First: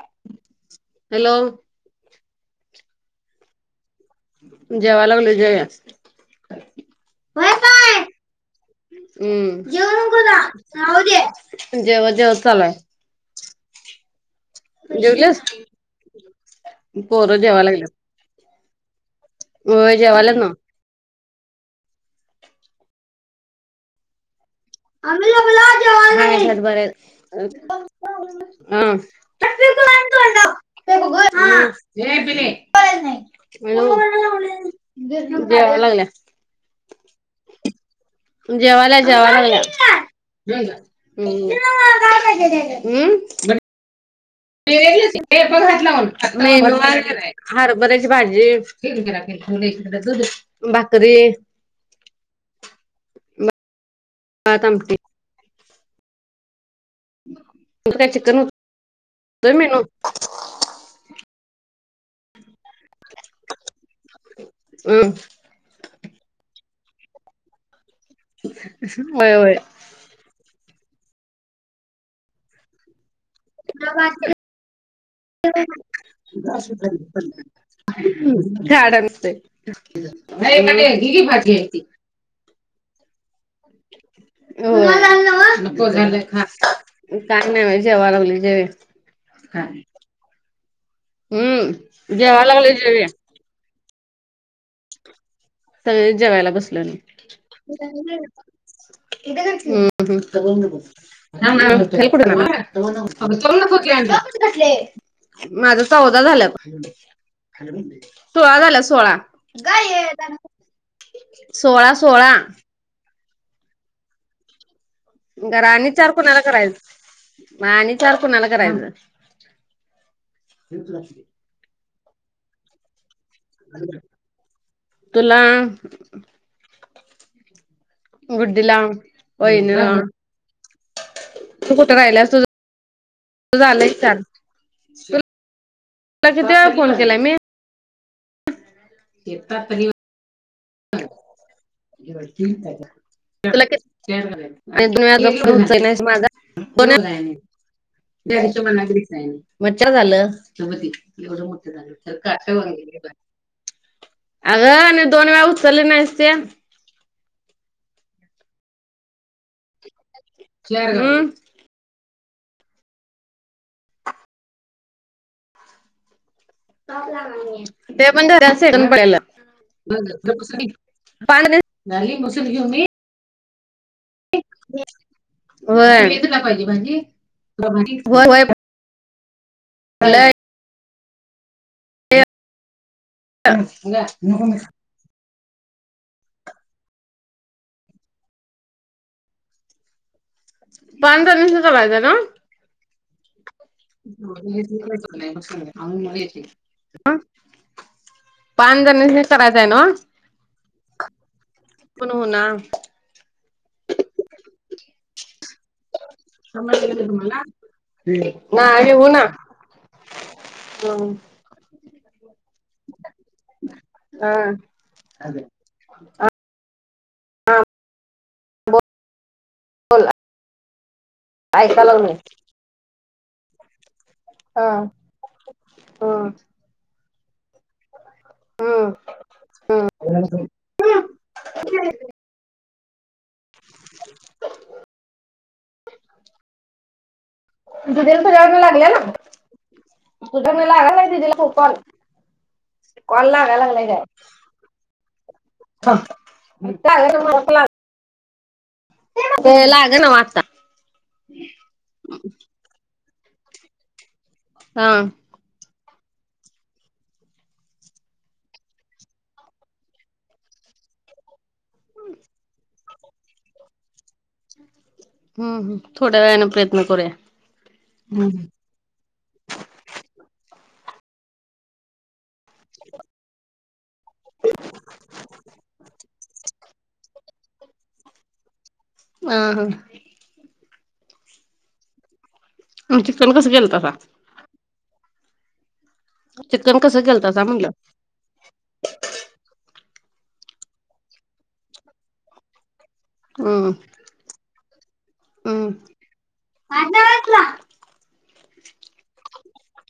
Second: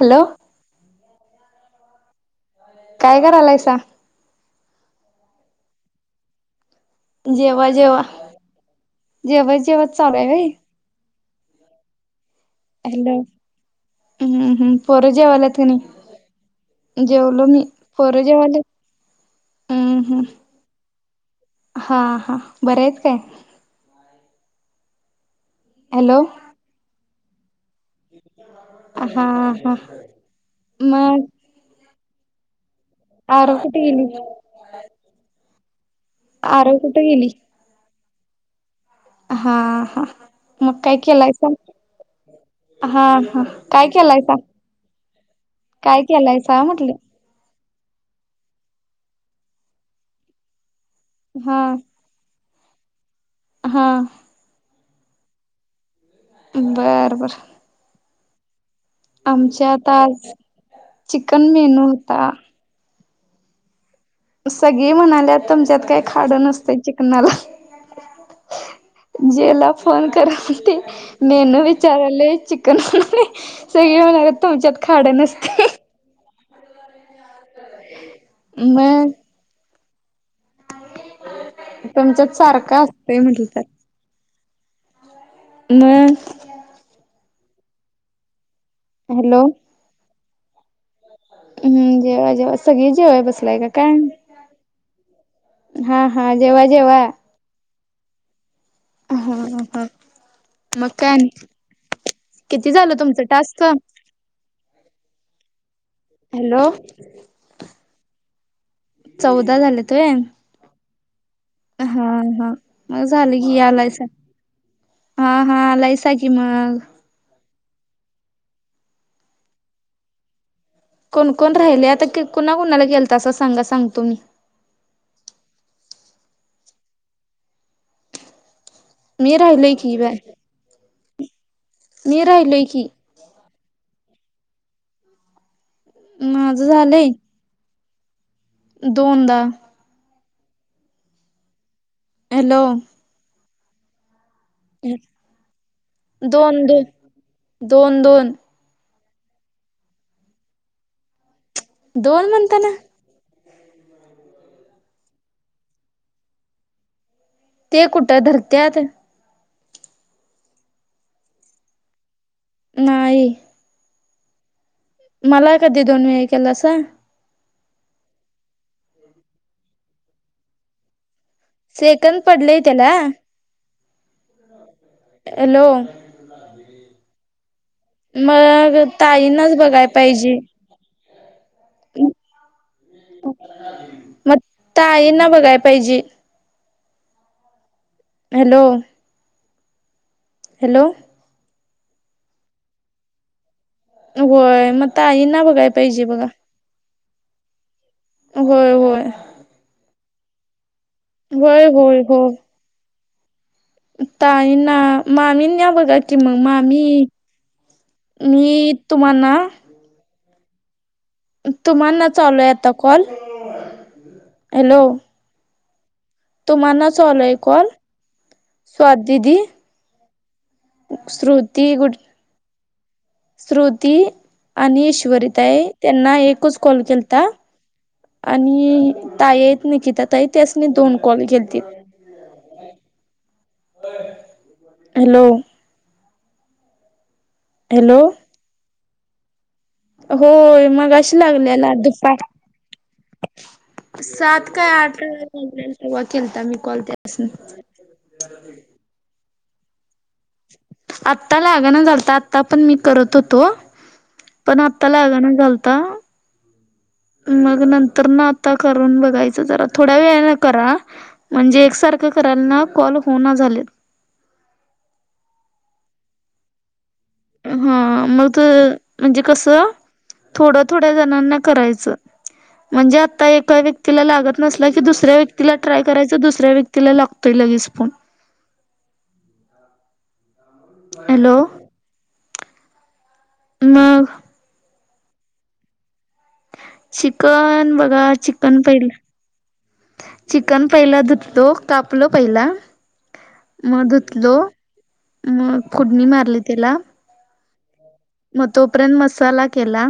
Hello. Hello. काय करलायसा? जेवा लागलोय. जेव ये. जेवा जेवा, जेवत जेवत चालुय व्हय. राहुदे, जेवत जेवत चालुआय. हॅलो. हम्म हम्म, पोर जेवलीस जेवाल्यात कणी, पोरं जेवलो जेवाय मी, पोर जेवाल्यात. व्हय हम्म हम्म जेवाल्यात न्हव. हा हा, बरं हाईस काय. हॅलो [unintelligible] हा हा मग [unintelligible] आरु कुठे गेली? जेवा लागल्या. आरु कुठे गेली? जेवाल्या जेवाय हा हा लागल्या. मग काय केलायसा? हा हा [unintelligible] काय केलायसा. घातला काय केलायसा म्हटलं? [unintelligible] हरभऱ्याची भाजी, भाकरी. हां. हा. भात आमटी. बरं तुमचं काय चिकन होत. मेनू आमच्यात आज चिकन मेनू होता. सगळी हम् म्हणाल्यात तुमच्यात काय खाडं नसतंय चिकनाला. होय होय. जेला फोन कर ते मेनु विचाराले चिकन बनणे [unintelligible] सगळी म्हणाल्यात तुमच्यात खाड नसतय. हम्म, खाड मग नसतंय. नाही पाट कती पाठे [unintelligible] तुमच्यात सारख असतय म्हटल तर जा खा मग [unintelligible] काय नाही बाई, जेवाय लागलोय जेव ये. हॅलो. हूं हम्म जेवा जेवा, लागलोय सगळी जेवे जेवाय बसलाय का काय? हा सगळे हा जेवायला जेवा बसलेलो. जेवा हा हा हूं मग हूं! काय आणि किती झालं तुमचं टास्क? [unintelligible] माझ चौदा झाल्यात. हॅलो सोळा झाल्या सोळा. चौदा झालेत व्हय सोळा हा सोळा हा, माझं झालं की यालाइसा. गर आणि चार कुणाला कराय! मग म आणि चार कुणाला करायचं? कोण कोण राहिलंय आता की-कुणाला कुणाला केलतासा असं सांगा सांगतो मी. तुला! गुड्डीला! मी राहिलोय वहिनीला कि बाई. तू कुठ राहिल्यास राहिलोय की तुझं झालंय चार. माझं कितीवेळा फोन झालंय केला मी? दोनदा! हॅलो तूला कि [unintelligible] दोन दोन दोन दोन तुम्हांल लागलीच नाही मी, मच्चर झाल ते बा ते एवढं मोठ झालं तर दोन म्हणताना काटत. अगं आणि दोन वेळा उचलंली नाहीस ते. ते कुठं धरत्यात. हूं! नाही. माला कधी दोन वेळ केलासा! ते पण धरायचं सेकंद पडलेलं. सेकंद पडलेय त्याला [unintelligible] [unintelligible] हॅलो व्हय! मग ताईनच बघाय पडलंय. पाहिजे. [inaudible] नां मग नको मी! ताईंना बघाय पाहिजे. हॅलो! हॅलो पांज जणीसनी करायचंय ना? [unintelligible] होय मग ताईंना बघाय पाहिजे बघा होय पांज होय जणीसनी करायचं हाय नव्ह! होय होय पण हो होय! ना ताईंना, मामीनंन्यावं. बघा कि म मामी मी नाही हो ना तुम्हांना [unintelligible] तुम्हाना चालूय आता कॉल हॅलो! अ! तुम्हांना चालु हाय कॉल स्वातीदी? बोला! श्रुती गुड श्रुती! हा आणि ईश्वरिताई हा त्यांना एकच कॉल केलता. हा आणि ताई हाईत निकिता ताई त्यासनी दोन कॉल केलतीत. हॅलो [unintelligible] हॅलो तुझं मी होय लागाय नाही मगाशी तिथ को लागलेला फोन कॉल दुपार कॉल लागाय लागाय लागलाय काय? सात काय आठ तेव्हा केलता मी कॉल त्यासनी [unintelligible] [unintelligible] ते लागला न्हवं आता. आत्ता लागना झालता आता पण मी करत होतो. पण आत्ता हा हम्म लागणा झालता. मग नंतर न आता करून बघायचं जरा थोड्या वेळानं करा. म्हणजे एकसारखं करायला ना कॉल हुं ना झालेत हम् हम थोड्या वेळांन प्रयत्न करुया. हा मग म्हणजे कस थोड्या थोड्या जणांना करायचं. म्हणजे आता एका व्यक्तीला लागत नसला की दुसऱ्या व्यक्तीला ट्राय करायचं दुसऱ्या व्यक्ती तिला लागतोय लगेच फोन. हा हा हॅलो चिकन कसं केलतासा. मग चिकन कसं केलतासा म्हणलं चिकन बघा ची चन पहिला. चिकन पहिला धुतलो कापलो पहिला हम्म मग धुतलो. मग हम्म फोडणी मारली त्याला मग तोपर्यंत मसाला केला.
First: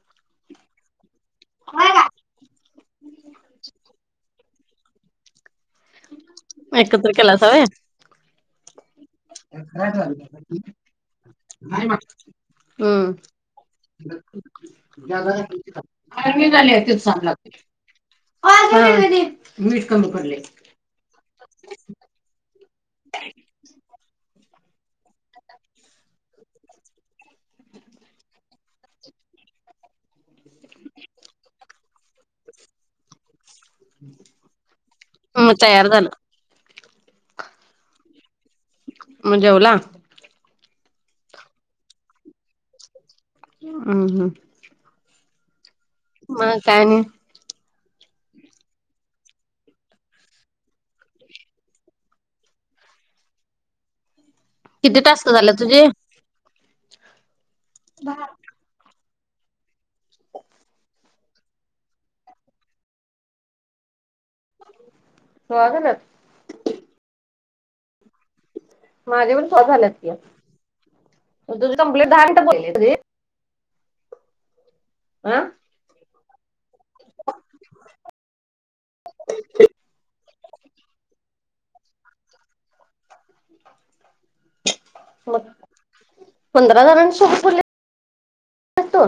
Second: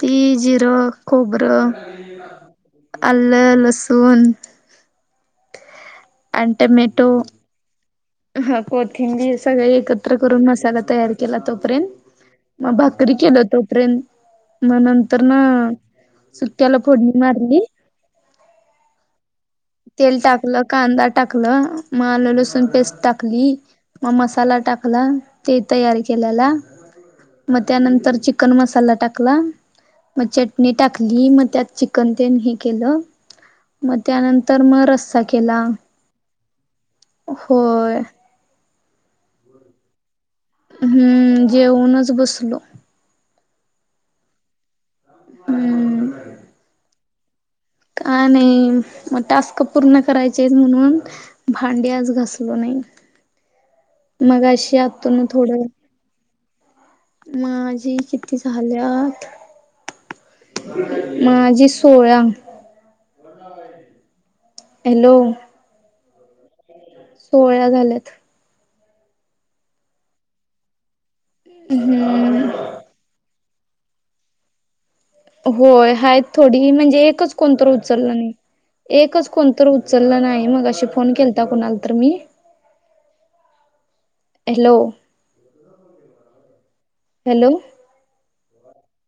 तीळ, जीर खोबरं, आलं, लसूण. आणि टमॅटो एकत्र केलासा व्हय. हा कोथिंबीर सगळ एकत्र करून मसाला तयार केला तोपर्यंत. म हम्म भाकरी केलो तोपर्यंत मग नंतर न सुक्याला फोडणी मारली. हा तेल टाकलं, कांदा टाकलं, म लसूण पेस्ट टाकली. म मसाला टाकला ते तयार केल्याला. म त्यानंतर चिकन मसाला टाकला. म चटणी टाकली मग त्यात चिकन तेन हे केलं मग त्यानंतर म रस्सा मग केला. तयार झालं होय म जेवला. हम्म जेऊनच बसलो. हा हा हम्म मग काय आणि काय नाही मग टास्क पूर्ण करायचेच म्हणून भांडी आज घसलो नाही मगाशी किती आतून टास्क झाले थोडं तुझे? माजी किती झा झाल्यात माझी सोळा हॅलो सोळा झाल्यात. सोहळ्या झाल्यात. माझे पण सोळा झालेत की. तुझी कंप्लीट दहा मिनिट हम्म बोलली हा होय हायत थोडी. म्हणजे एकच कोणतरी उचलल नाही. एकच कोणतरी उचलल नाही. मघाशी फोन केलता कुणाला तर मी. हॅलो मग पंधरा जणांच हॅलो तो,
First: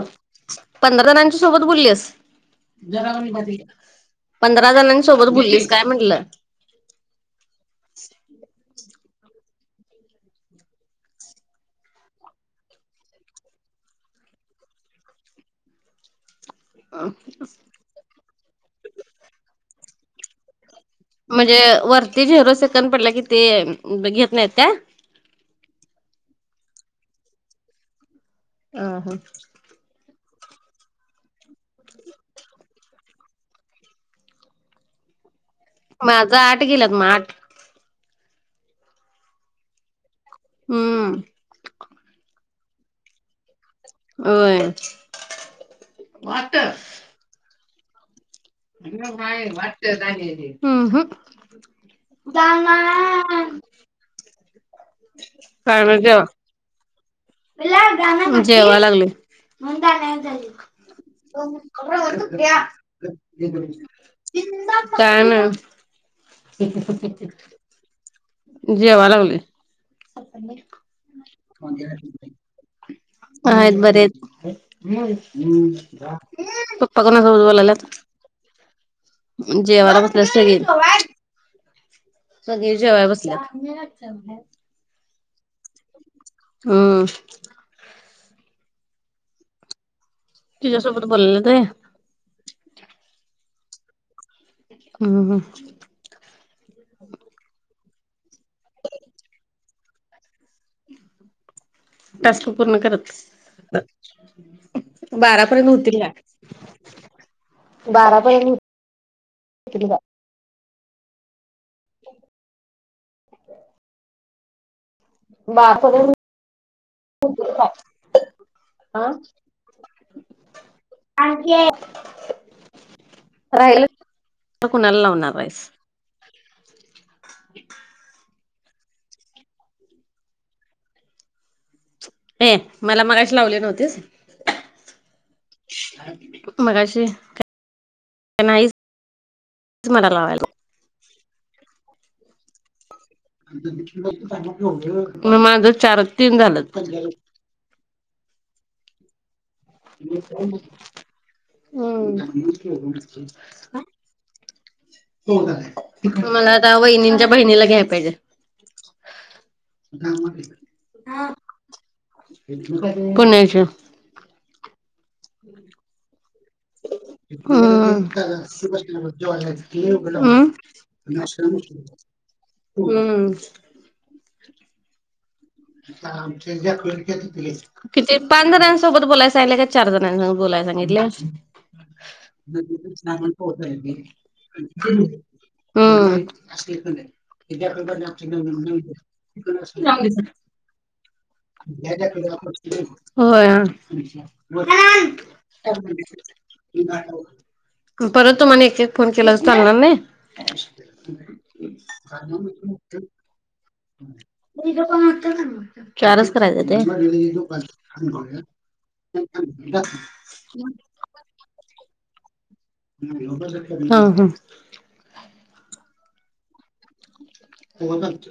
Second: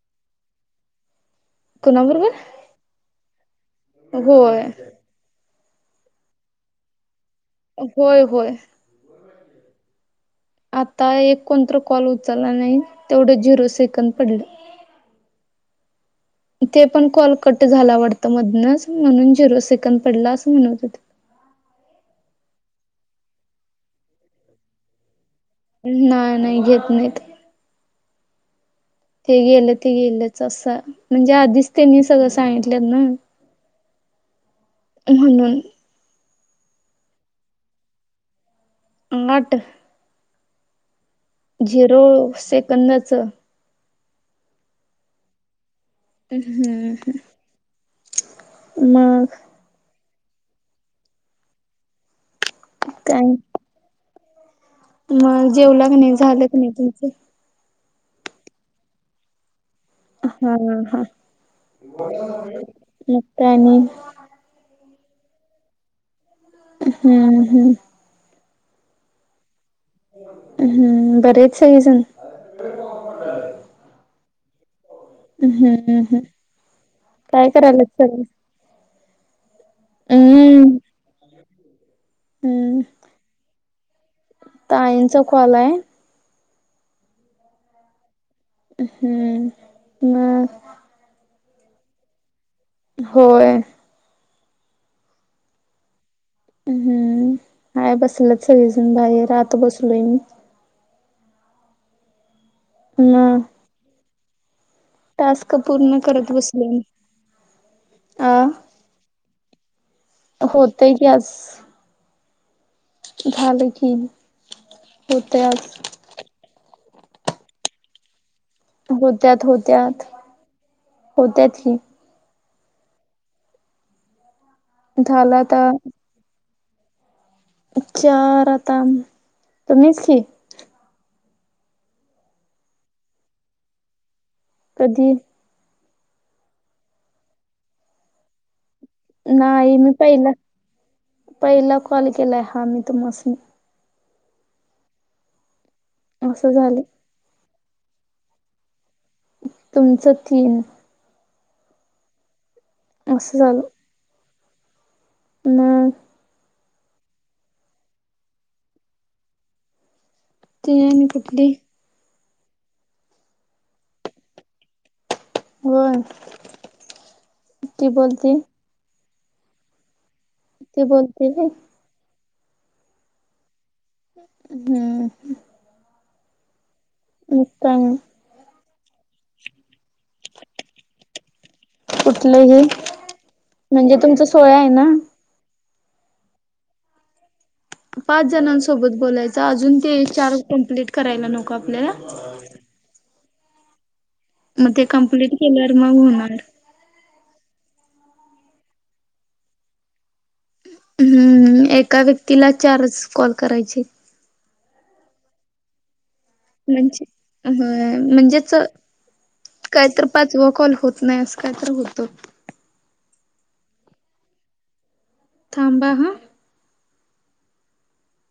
पंधरा जणांच्या सोबत बोललीस. कुणाबरोबर होय पंधरा जणांसोबत बोललीस काय म्हटल. होय होय आता एक कोणतर कॉल उचलला नाही. तेवढ झिरो सेकंद पडल. ते पण कॉल कट झाला वाटत मधनच, म्हणून झिरो सेकंड पडला अस म्हणत होते. म्हणजे वरती झेरो सेकंद पडला कि ते घेत नाहीत का? नाही नाही घेत नाहीत. हा हा ते गेल ते गेलच अस. म्हणजे आधीच त्यांनी सगळ सांगितल ना. म्हणून माझ आठ गेल्यात मग आठ. आट हम्म झिरो सेकंदाच व्हय उम्म हम्म हम्म हे बघ मग माये [unintelligible] उम्म हम्म [unintelligible] [unintelligible] मग जेवला का नाही. झाल का नाही तुमच? जेवा लागलोय. हा हा मग काय आणि? [unintelligible] काय नाही. हम्म हम्म. जेवा लागलोय. हम्म, बरे आहेत सगळीजण. आहेत बरे आहेत. हम्म हम्म. पप्पा कोणा सोबत काय बोलायल्यात? करायल्यात सगळे? उम्म, जेवायला बसल्यात सगळे. हम्म सगळे हम्म. जेवाय बस [unintelligible] ताईंचा कॉल आहे. हम्म हम्म मग तिज्या सोबत बोलल्यात व्हय. होय हम्म हम्म हम्म हम्म, हाय बसल्यात सगळी जण बाहेर. आत बसलोय मी. टास्क पूर्ण करत. मग टास्क बारापर्यंत पूर्ण होतील का? करत बसले मी. आ बारापर्यंत हो तील का? होतय की आज. [inaudible] झाल की. बाप होत्याच [unintelligible] होत्यात होत्यात होत्यात की. राहीलत तर कोणाला झाला लावणार आहेस. आता चार आता तुम्हीच की. हे मला मघाशी लावली नव्हतीस. कधी. मघाशी नाही मी मला पहिला, लावायला पहिला कॉल केलाय हा मी तुम्हासनी. माझं चार-तीन असं झाल्यात झालं मग. तुमचं तीन असं झालं हम. मग मला आता वहिनींच्या बहिणीला घ्याय पाहिजे. कामाते का. ती आणि कुठली. पुण्याची. होय. ती हं, बोलते अं. ती नाष्टाला बोलते व्हय दे, हं. हम्म. आमचे जाकवेल तेन मग होती काय नाही की. पाच जणांसोबत बोलाय सांगितले का चार जणांसोबत बोलाय सांगितलय. कुठलं हे नाही, नाही पोहतोय म्हणजे तुमचं सोळा आहे ना आम्ही. हम्म. पाच जणांसोबत बोलयचय, अजून ते चार कप्लीट करायला नको. आपल्याला होय. मग ते कम्प्लीट केल्यावर मग होणार. [unintelligible] परत तुम्हाला एक-एक फोन केला अस चालणार नाही. हम्म, एका व्यक्तीला चारच कॉल करायचे. [unintelligible] म्हणजे चारच होय म्हणजेच करायचंत काय तर पाचवा कॉल होय. होत नाही असं काय तर होतं. हा-हा. थांबा. होतात.